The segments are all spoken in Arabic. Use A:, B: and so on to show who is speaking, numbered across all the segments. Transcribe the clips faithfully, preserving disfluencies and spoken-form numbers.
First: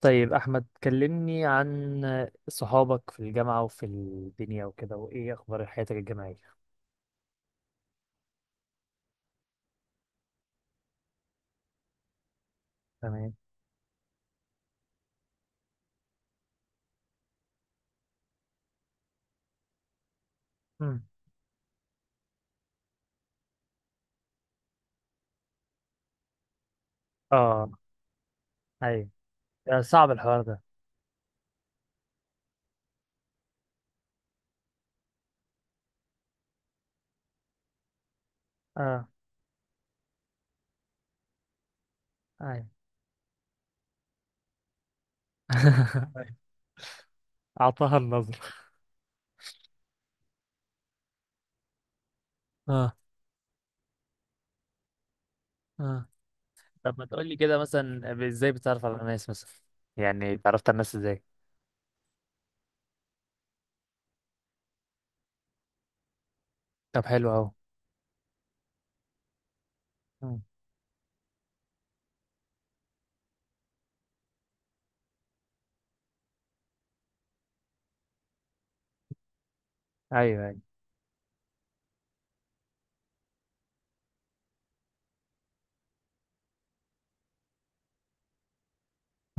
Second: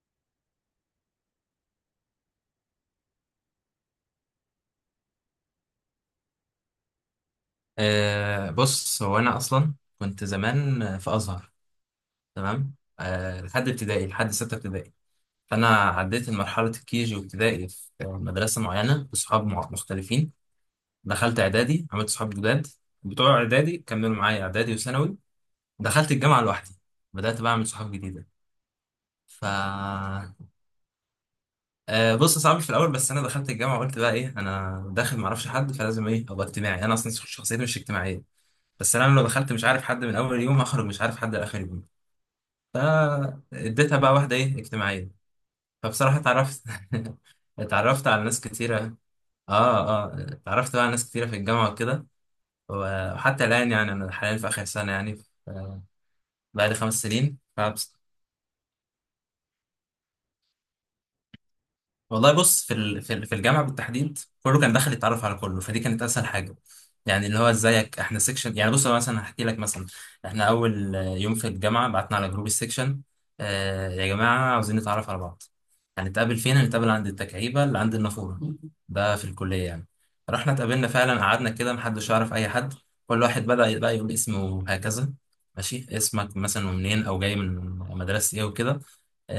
A: طيب، أحمد كلمني عن صحابك في الجامعة وفي الدنيا وكده، وإيه أخبار حياتك الجامعية؟
B: أه بص، هو أنا أصلا كنت زمان في أزهر. تمام.
A: تمام.
B: أه لحد ابتدائي لحد ستة ابتدائي. فأنا عديت مرحلة الكيجي وابتدائي في مدرسة معينة بصحاب مع- مختلفين.
A: مم.
B: دخلت إعدادي، عملت صحاب جداد بتوع إعدادي كملوا معايا إعدادي وثانوي. دخلت الجامعة لوحدي، بدأت بقى أعمل
A: آه.
B: صحاب جديدة.
A: أيوة.
B: ف
A: آه، صعب الحوار ده.
B: أه بص، صعب في الأول، بس أنا دخلت الجامعة قلت بقى إيه، أنا داخل معرفش حد فلازم إيه أبقى اجتماعي. أنا أصلا شخصيتي مش اجتماعية، بس
A: آه.
B: انا لو دخلت مش عارف حد من اول يوم، هخرج مش عارف حد لاخر يوم.
A: أيوة.
B: فاديتها بقى واحدة ايه اجتماعية. فبصراحة
A: أيوة.
B: اتعرفت
A: أعطاها
B: اتعرفت على
A: النظر.
B: ناس كتيرة. اه اه، اتعرفت بقى على ناس كتيرة في الجامعة وكده.
A: آه.
B: وحتى الآن يعني أنا حاليا في آخر سنة، يعني ف-
A: آه.
B: بعد
A: طب
B: خمس
A: ما تقولي
B: سنين.
A: كده مثلا، ب- إزاي بتتعرف على الناس مثلا؟ يعني اتعرفت على الناس إزاي؟
B: والله بص، في ال- في ال- في الجامعه بالتحديد كله كان داخل يتعرف على كله، فدي كانت اسهل حاجه.
A: طب،
B: يعني
A: حلو
B: اللي
A: أهو.
B: هو ازيك، احنا سيكشن، يعني بص انا مثلا هحكي لك مثلا.
A: مم.
B: احنا اول آه، يوم في الجامعه بعتنا على جروب السيكشن. آه يا جماعه، عاوزين نتعرف على بعض. هنتقابل فين؟ هنتقابل عند التكعيبه اللي عند النافوره. ده في الكليه يعني.
A: أيوة،
B: رحنا
A: أيوة.
B: اتقابلنا فعلا، قعدنا كده، محدش يعرف اي حد. كل واحد بدا بقى يقول اسمه هكذا، ماشي، اسمك مثلا، ومنين، او جاي من مدرسه ايه وكده.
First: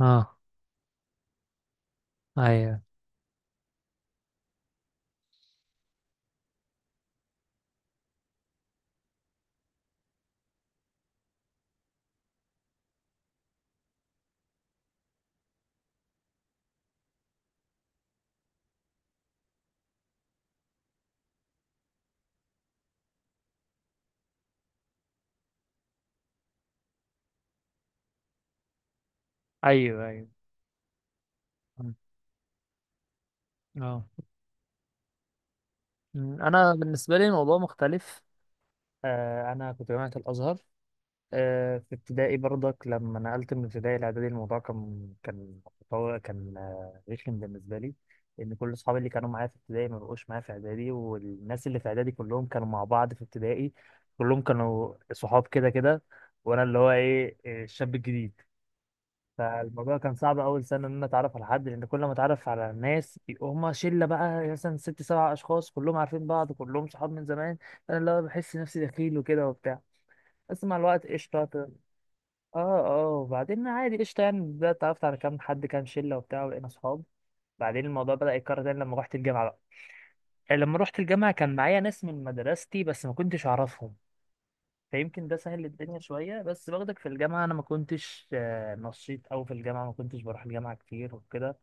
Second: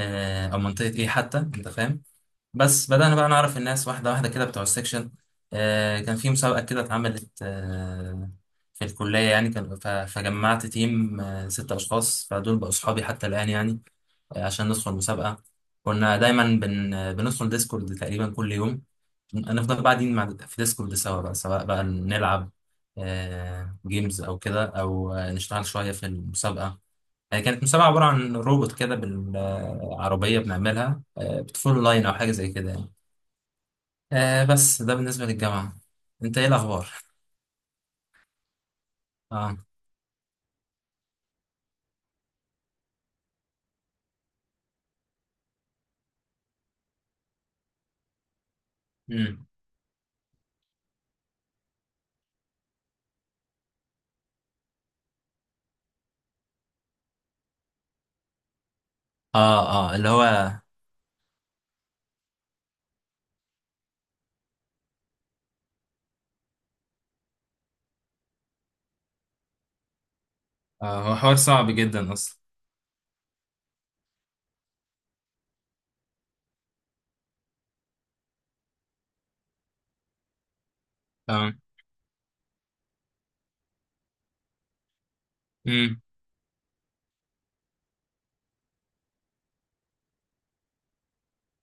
A: آه.
B: او منطقه ايه حتى، انت فاهم.
A: أيوة.
B: بس بدأنا بقى نعرف الناس واحدة واحدة كده، بتوع السكشن. آه كان في مسابقة كده اتعملت آه في الكلية يعني، كان ف- فجمعت تيم آه ستة أشخاص، فدول بقوا أصحابي حتى الآن يعني، آه عشان ندخل مسابقة. كنا دايما بن آه، بندخل ديسكورد تقريبا كل يوم. نفضل قاعدين مع في ديسكورد سوا بقى، سواء بقى نلعب آه جيمز أو كده، أو آه نشتغل شوية في المسابقة. آه، كانت مسابقة عبارة عن روبوت كده،
A: أيوه، أيوه.
B: بالعربية بنعملها، آه، بتفول
A: مم.
B: لاين أو حاجة زي كده يعني.
A: آه.
B: آه بس ده بالنسبة للجامعة. انت
A: مم.
B: ايه
A: أنا
B: الأخبار؟
A: بالنسبة لي الموضوع مختلف. آه،
B: اه.
A: أنا كنت جامعة الأزهر. آه، في ابتدائي برضك لما نقلت من ابتدائي لاعدادي، الموضوع كان كان متطور- كان آه، رخم بالنسبه لي. لان كل اصحابي اللي كانوا
B: امم.
A: معايا في ابتدائي ما بقوش معايا في اعدادي، والناس اللي في اعدادي كلهم كانوا مع بعض في ابتدائي. كلهم كانوا صحاب كده كده. وانا اللي هو ايه آه، الشاب الجديد.
B: اه اه،
A: فالموضوع
B: اللي
A: كان
B: هو
A: صعب اول سنه ان انا اتعرف على حد، لان كل ما اتعرف على ناس هم شله، بقى مثلا ست سبع اشخاص كلهم عارفين بعض، كلهم صحاب من زمان. انا اللي هو بحس نفسي دخيل وكده وبتاع. بس مع الوقت
B: آه هو حوار
A: قشطه. اه.
B: صعب جدا أصلا.
A: اه، وبعدين عادي قشطة، يعني بدأت اتعرفت على كام حد كام شلة وبتاع، وبقينا صحاب. بعدين الموضوع بدأ يتكرر تاني لما روحت الجامعة بقى. يعني لما روحت الجامعة
B: اه.
A: كان معايا ناس من مدرستي، بس ما كنتش أعرفهم. فيمكن ده سهل الدنيا
B: امم.
A: شوية، بس برضك في الجامعة أنا ما كنتش آه، نشيط أوي، في الجامعة ما كنتش بروح الجامعة كتير وكده.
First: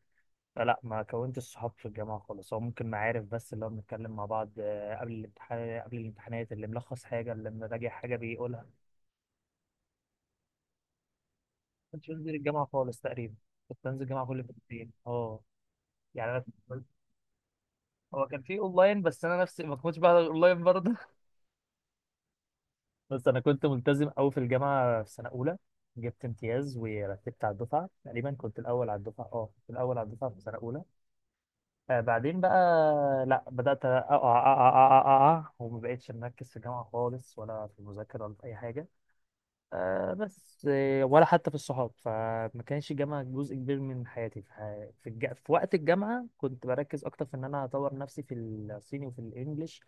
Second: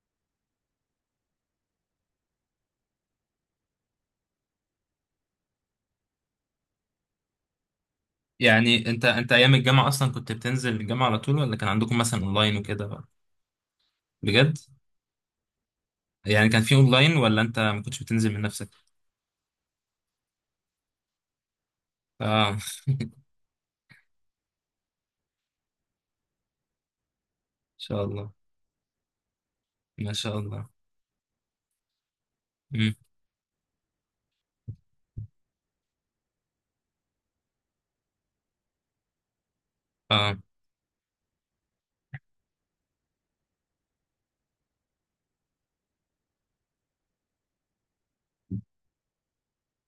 A: فلا ما كونتش صحاب في الجامعة خالص، هو ممكن معارف بس اللي هو بنتكلم مع بعض آه، قبل الامتحان قبل الامتحانات، اللي ملخص حاجة اللي مراجع حاجة بيقولها، ما
B: يعني انت انت أيام الجامعة أصلا كنت بتنزل الجامعة على طول، ولا كان عندكم
A: كنتش
B: مثلا
A: بنزل
B: أونلاين
A: الجامعة
B: وكده
A: خالص
B: بقى؟
A: تقريبا. كنت بنزل الجامعة كل فين
B: بجد؟
A: وفين. اه. يعني أنا
B: يعني كان في
A: كنت-
B: أونلاين ولا انت ما كنتش
A: هو
B: بتنزل
A: كان
B: من
A: في
B: نفسك؟
A: اونلاين بس انا نفسي ما كنتش بحضر اونلاين برضه.
B: اه ان
A: بس انا كنت ملتزم قوي في الجامعه في سنه اولى. جبت امتياز، ورتبت على الدفعه،
B: شاء
A: تقريبا
B: الله.
A: كنت الاول على الدفعه، اه، كنت الاول على
B: ما
A: الدفعه
B: شاء
A: في سنه
B: الله.
A: اولى. آه، بعدين بقى،
B: امم.
A: لا، بدات اقع اقع اقع اقع. أقع، وما بقتش مركز في الجامعه خالص، ولا في المذاكره، ولا في اي حاجه. آه
B: اه.
A: بس آه ولا حتى في الصحاب، فما كانش الجامعه جزء كبير من حياتي، في, ح- في, الج... في وقت الجامعه كنت بركز اكتر في ان انا اطور نفسي في الصيني وفي الانجليش.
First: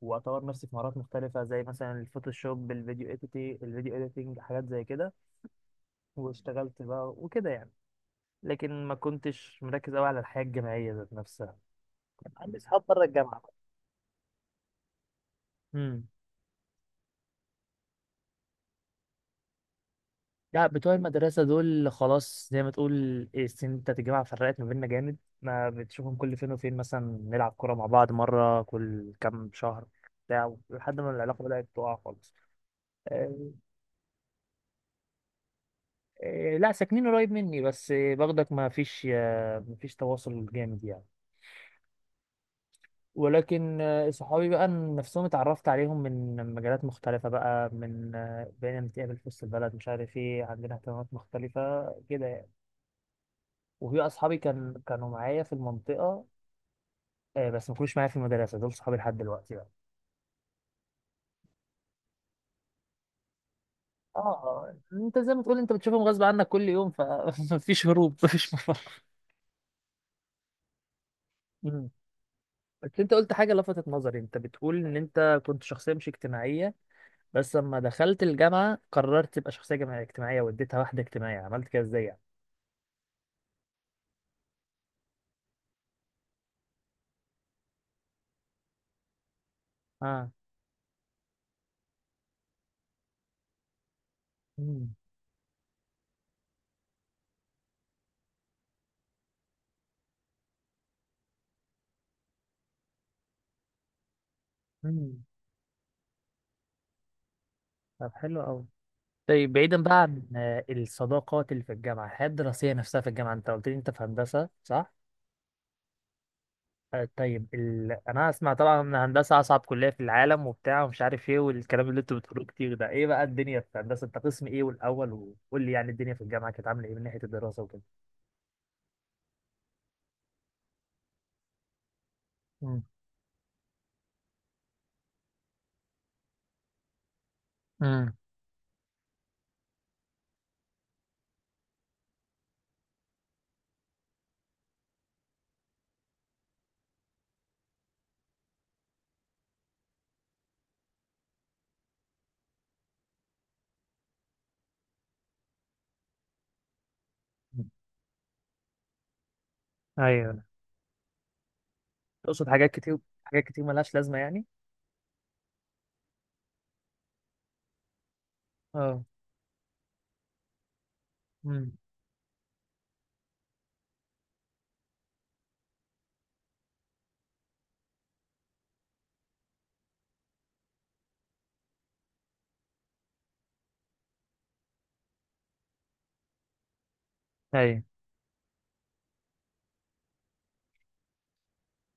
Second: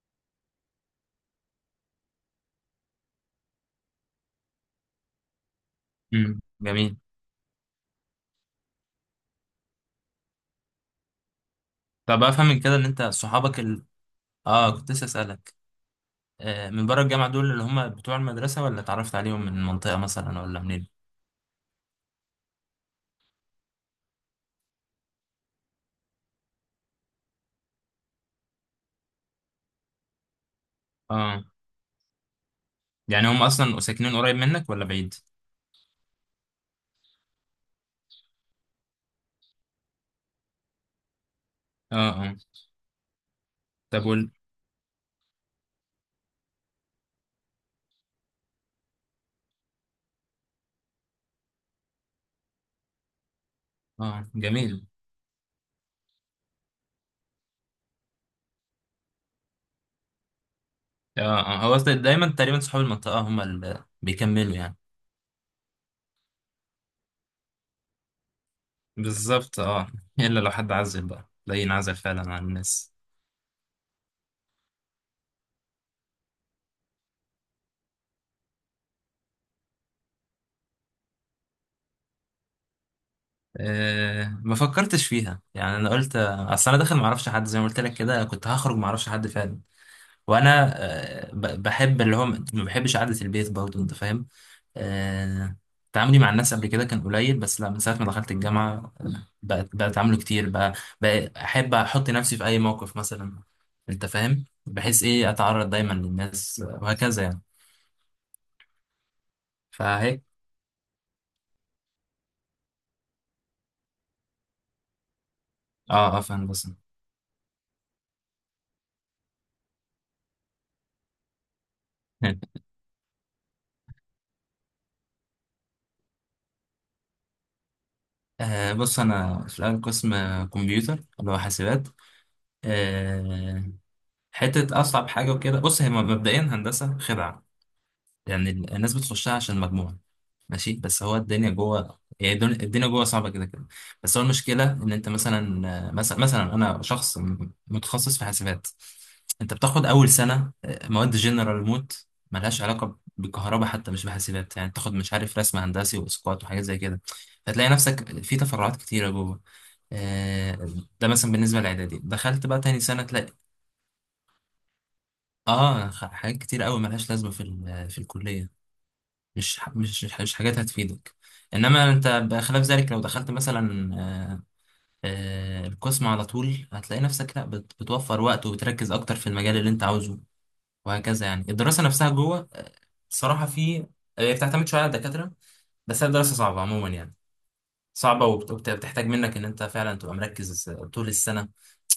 A: واطور نفسي في مهارات مختلفه زي مثلا الفوتوشوب، الفيديو اديتنج الفيديو اديتنج، حاجات زي كده.
B: امم،
A: واشتغلت
B: جميل.
A: بقى وكده يعني. لكن ما كنتش مركز قوي على الحياه الجامعيه ذات نفسها.
B: طب
A: كان
B: أفهم
A: عندي
B: من كده
A: اصحاب
B: إن انت
A: بره الجامعه بقى.
B: صحابك ال... اه، كنت لسه أسألك.
A: امم.
B: آه من بره الجامعة دول اللي هم بتوع المدرسة، ولا اتعرفت عليهم من المنطقة مثلا ولا
A: لا،
B: منين؟
A: بتوع المدرسه دول خلاص زي ما تقول. إيه، السن بتاعت الجامعه فرقت ما بيننا جامد. ما بتشوفهم كل فين وفين، مثلا نلعب كوره مع بعض مره كل كام شهر. بتاع، لحد ما العلاقه
B: اه،
A: بدات تقع خالص.
B: يعني هم
A: آه،
B: اصلا ساكنين قريب منك ولا بعيد؟
A: آه، لا، ساكنين قريب مني، بس آه، باخدك، ما فيش آه، ما فيش تواصل جامد يعني.
B: اه اه.
A: ولكن
B: طب
A: آه،
B: وال...
A: صحابي بقى نفسهم اتعرفت عليهم من مجالات مختلفة، بقى من آه، بقينا نتقابل في وسط البلد، مش عارف ايه، عندنا اهتمامات مختلفة كده يعني. وفي
B: اه
A: أصحابي كان
B: جميل.
A: كانوا معايا في المنطقة. آه، بس ما كانوش معايا في المدرسة، دول صحابي لحد دلوقتي بقى.
B: اه اه، هو أصلاً دايما تقريبا صحاب المنطقة هم اللي
A: اه
B: بيكملوا
A: آه،
B: يعني.
A: انت زي ما تقول انت بتشوفهم غصب عنك كل يوم، فمفيش هروب، مفيش مفر.
B: بالظبط اه. الا لو حد عزل بقى، لا
A: مم.
B: ينعزل فعلا عن الناس.
A: بس انت قلت حاجة لفتت نظري، انت بتقول ان انت كنت شخصية مش اجتماعية. بس لما دخلت الجامعة قررت تبقى شخصية جماعية- اجتماعية، واديتها واحدة اجتماعية، عملت كده ازاي يعني؟
B: آه ما فكرتش فيها، يعني انا قلت آه، اصل انا داخل ما اعرفش حد، زي ما قلت لك كده كنت هخرج ما اعرفش حد فعلا.
A: اه.
B: وانا آه ب- بحب اللي هو، ما بحبش قعدة البيت برضه، انت فاهم.
A: مم.
B: آه، تعاملي مع الناس قبل كده كان قليل، بس لا من ساعة ما دخلت الجامعة آه، بقت بقى اتعامله كتير بقى. بقى احب احط نفسي في اي موقف مثلا، انت فاهم، بحيث
A: مم.
B: ايه اتعرض دايما للناس آه، وهكذا يعني.
A: طب، حلو قوي. طيب، بعيدا بقى
B: فهيك.
A: عن آه، الصداقات اللي في الجامعه، الحياه الدراسيه نفسها في الجامعه، انت قلت لي انت في هندسه صح؟
B: اه اه، فاهم بس.
A: آه، طيب، ال... انا اسمع طبعا ان هندسه اصعب كليه في العالم وبتاع، ومش عارف ايه، والكلام اللي انتوا بتقولوه كتير ده، ايه بقى الدنيا في هندسه؟ انت قسم ايه والاول؟ وقول لي يعني الدنيا في الجامعه كانت عامله ايه من ناحيه الدراسه وكده؟
B: آه بص، انا في الاول قسم آه، كمبيوتر اللي هو حاسبات.
A: مم.
B: آه. حته اصعب حاجه وكده. بص، هي مبدئيا هندسه خدعه.
A: مم.
B: يعني الناس بتخشها عشان مجموع، ماشي، بس هو الدنيا جوه يعني، الدن- الدنيا جوه صعبه كده كده. بس هو المشكله ان انت مثلا، مثلا مثلا انا شخص م- متخصص في حاسبات. انت بتاخد اول سنه آه، مواد جنرال موت، ملهاش علاقه بالكهرباء حتى، مش بحاسبات يعني. بتاخد مش عارف رسم هندسي واسقاط وحاجات زي كده. فتلاقي نفسك في تفرعات كتيره جوه.
A: ايوه.
B: آه، ده مثلا بالنسبه للاعدادي. دخلت
A: تقصد
B: بقى
A: حاجات
B: تاني
A: كتير؟
B: سنه تلاقي
A: حاجات كتير ملهاش لازمه يعني.
B: اه، خ- حاجات كتير قوي ملهاش لازمه في ال- في الكليه،
A: اه.
B: مش ح- مش مش حاجات هتفيدك.
A: مم.
B: انما انت بخلاف ذلك، لو دخلت مثلا آه، آه، القسم على طول هتلاقي نفسك لا، بت- بتوفر وقت وبتركز اكتر في المجال اللي انت عاوزه، وهكذا يعني. الدراسة نفسها جوه آه، الصراحة في، هي بتعتمد شوية على الدكاترة، بس هي الدراسة صعبة عموما يعني.
A: ايوه.
B: صعبة، وبت- وبت- وبتحتاج منك ان انت فعلا تبقى مركز طول السنة.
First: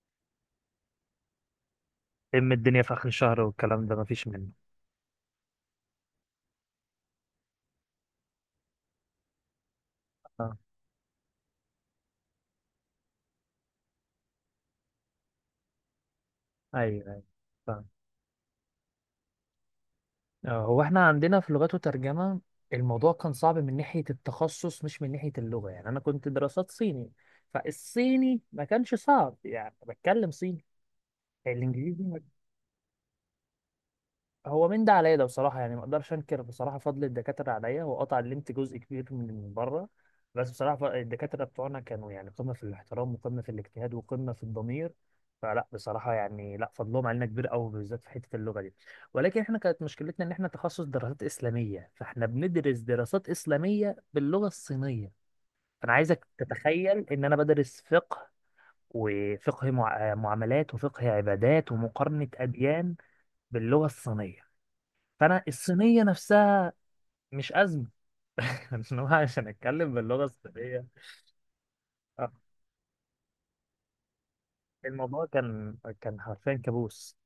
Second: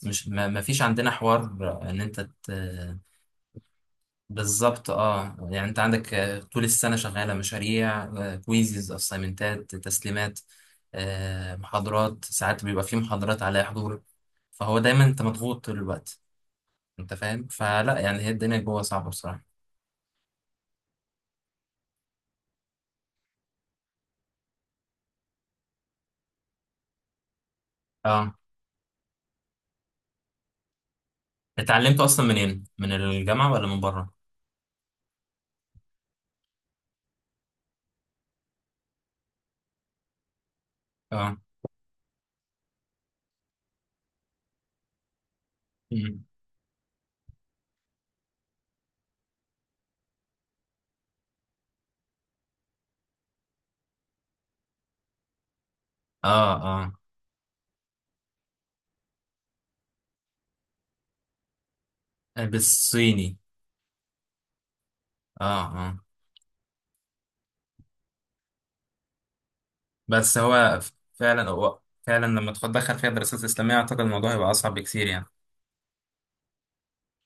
B: مش ما ما فيش عندنا حوار ان انت.
A: ام الدنيا في اخر الشهر والكلام ده مفيش منه.
B: بالظبط اه. يعني انت عندك آه، طول السنه شغاله مشاريع، آه، كويزز، اسايمنتات، تسليمات،
A: اه.
B: آه، محاضرات. ساعات بيبقى في محاضرات عليها حضور. فهو دايما انت مضغوط طول الوقت،
A: ايوه،
B: انت فاهم،
A: ايوه.
B: فلا يعني هي الدنيا جوه صعبه بصراحه.
A: آه، هو احنا عندنا في لغات وترجمة. الموضوع كان صعب من ناحية التخصص، مش من ناحية اللغة، يعني أنا كنت دراسات صيني.
B: اه،
A: فالصيني ما كانش صعب، يعني بتكلم صيني. الإنجليزي
B: اتعلمته
A: ما
B: اصلا منين، من الجامعه ولا من بره؟
A: هو من ده عليا ده بصراحة، يعني ما اقدرش انكر بصراحة فضل الدكاترة عليا، هو قطع لمت جزء كبير من بره. بس بصراحة ف-
B: اه.
A: الدكاترة بتوعنا كانوا يعني قمة في الاحترام، وقمة في الاجتهاد، وقمة في الضمير. فلا بصراحة
B: مم.
A: يعني، لا، فضلهم علينا كبير قوي، بالذات في حتة اللغة دي. ولكن احنا كانت مشكلتنا ان احنا تخصص دراسات إسلامية، فاحنا بندرس دراسات إسلامية باللغة الصينية. فانا عايزك
B: اه اه.
A: تتخيل ان انا بدرس فقه، وفقه مع- معاملات، وفقه عبادات، ومقارنة
B: آه،
A: أديان،
B: بالصيني.
A: باللغة الصينية. فانا
B: اه اه.
A: الصينيه نفسها مش ازمه. إن هو عشان اتكلم باللغه
B: بس هو
A: الصينيه.
B: ف- فعلا، هو فعلا
A: آه،
B: لما تدخل فيها دراسات اسلاميه اعتقد الموضوع هيبقى اصعب بكتير
A: الموضوع
B: يعني.
A: كان كان حرفيا كابوس.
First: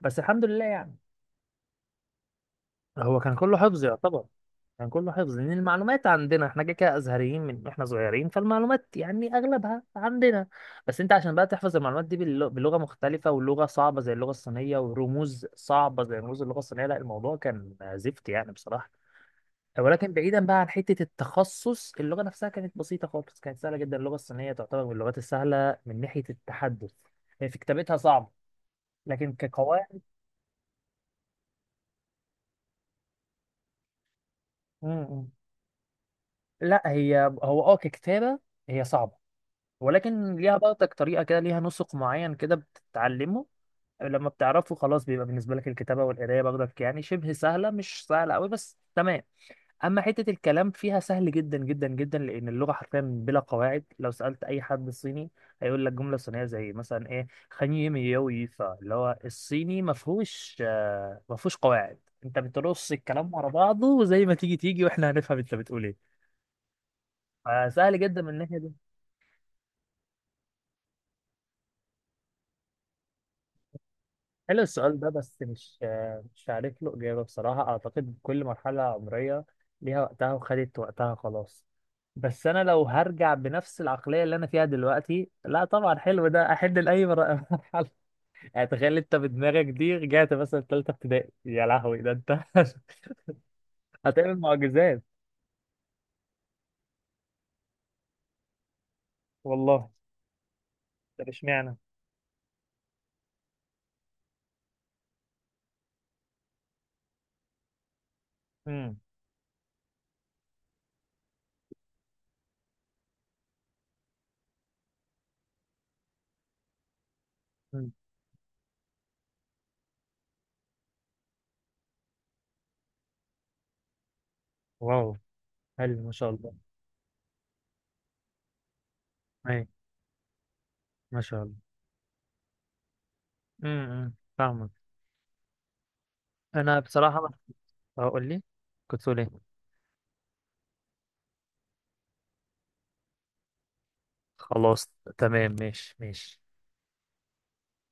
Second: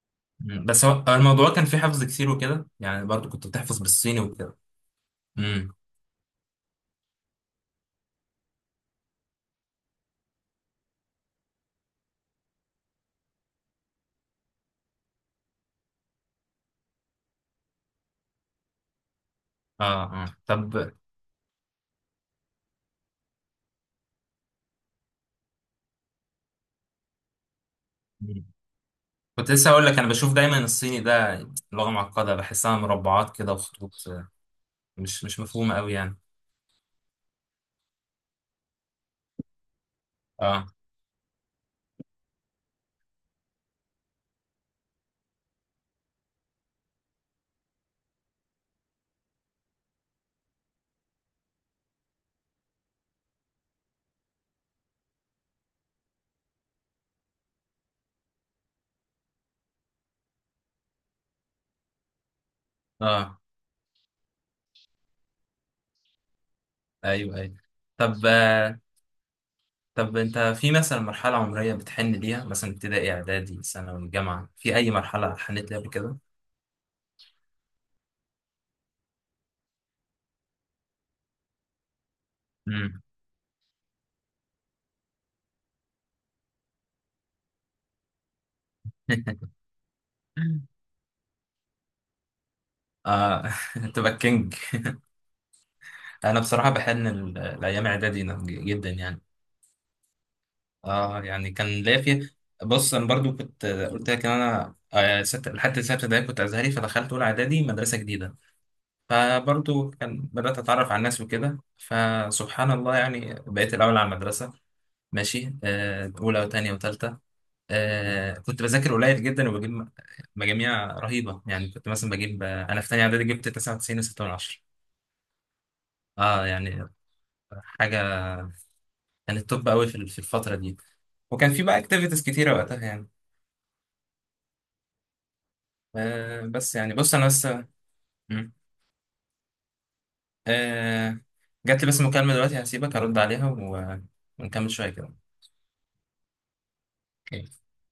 A: بس الحمد لله
B: مم. بس هو
A: يعني.
B: هو الموضوع كان فيه حفظ كتير وكده يعني،
A: هو
B: برضو
A: كان
B: كنت
A: كله
B: بتحفظ
A: حفظ
B: بالصيني
A: يعتبر.
B: وكده.
A: كان كله حفظ لان
B: امم.
A: المعلومات عندنا احنا كده كده ازهريين من احنا صغيرين، فالمعلومات يعني اغلبها عندنا. بس انت عشان بقى تحفظ المعلومات دي باللغ- بلغه مختلفه، ولغه صعبه زي اللغه الصينيه، ورموز صعبه زي رموز اللغه الصينيه، لا الموضوع كان زفت يعني بصراحه.
B: اه
A: ولكن
B: اه
A: بعيدا بقى عن
B: طب.
A: حته التخصص، اللغه نفسها كانت بسيطه خالص، كانت سهله جدا، اللغه الصينيه تعتبر من اللغات السهله من ناحيه التحدث. هي في كتابتها صعبه.
B: مم.
A: لكن
B: كنت لسه هقول لك،
A: كقواعد.
B: انا بشوف دايما الصيني ده لغة معقدة، بحسها مربعات كده وخطوط، آه، مش
A: امم.
B: مش مفهومة قوي يعني.
A: لا، هي هو اه ككتابه، هي صعبه. ولكن ليها
B: اه
A: برضك طريقه كده، ليها نسق معين كده بتتعلمه. لما بتعرفه خلاص بيبقى بالنسبه لك الكتابه والقرايه برضك يعني شبه سهله، مش سهله قوي بس تمام. اما حته الكلام فيها سهل جدا جدا جدا، لان اللغه حرفيا بلا قواعد، لو سالت اي حد صيني هيقول لك جمله صينيه زي مثلا ايه خني ميوي، فاللي هو الصيني ما فيهوش آه، ما فيهوش قواعد. انت بترص الكلام
B: اه.
A: ورا بعضه، وزي ما تيجي تيجي، واحنا هنفهم انت بتقول ايه.
B: ايوه ايوه.
A: فسهل جدا
B: طب
A: من الناحيه دي.
B: آه طب انت في مثلا مرحلة عمرية بتحن ليها، مثلا ابتدائي، اعدادي، ثانوي، جامعة،
A: حلو
B: في اي
A: السؤال ده،
B: مرحلة
A: بس
B: حنيت
A: مش
B: ليها قبل كده؟
A: مش عارف له إجابة بصراحة، أعتقد كل مرحلة عمرية ليها وقتها وخدت وقتها خلاص. بس أنا لو
B: مم.
A: هرجع بنفس العقلية اللي أنا فيها دلوقتي، لا طبعا حلو ده أحد لأي مر- مرحلة. يعني تخيل أنت بدماغك دي رجعت مثلا تالتة ابتدائي، يا لهوي ده أنت!
B: اه. تبقى
A: هتعمل
B: كينج.
A: معجزات.
B: انا بصراحه بحن ال- الايام اعدادي، نعم، جدا يعني.
A: والله.
B: اه
A: طب
B: يعني كان
A: اشمعنى؟
B: ليا فيه. بص، انا برضو كنت قلت لك ان انا آه، ست... لحد سته ابتدائي كنت ازهري، فدخلت اولى اعدادي مدرسه جديده.
A: امم.
B: فبرضو كان بدات اتعرف على الناس وكده، فسبحان الله يعني بقيت الاول على المدرسه، ماشي. آه، اولى وثانيه وثالثه.
A: امم.
B: آه، كنت بذاكر قليل جدا وبجيب م- مجاميع رهيبه. يعني كنت مثلا بجيب آه، انا في ثانيه اعدادي جبت تسعة وتسعين فاصلة ستة من عشرة.
A: واو. حلو، ما شاء
B: اه
A: الله.
B: يعني حاجه، كانت
A: أي.
B: توب قوي في في الفتره دي.
A: ما شاء
B: وكان
A: الله.
B: في بقى اكتيفيتيز كتيره وقتها يعني.
A: امم. أمم، فاهمك.
B: آه بس
A: أنا
B: يعني بص انا
A: بصراحة.
B: بس.
A: هقول لي.
B: مم.
A: كنت تقول إيه؟
B: آه جات لي بس مكالمة دلوقتي، هسيبك ارد عليها و... ونكمل
A: خلاص.
B: شوية كده.
A: تمام، ماشي ماشي.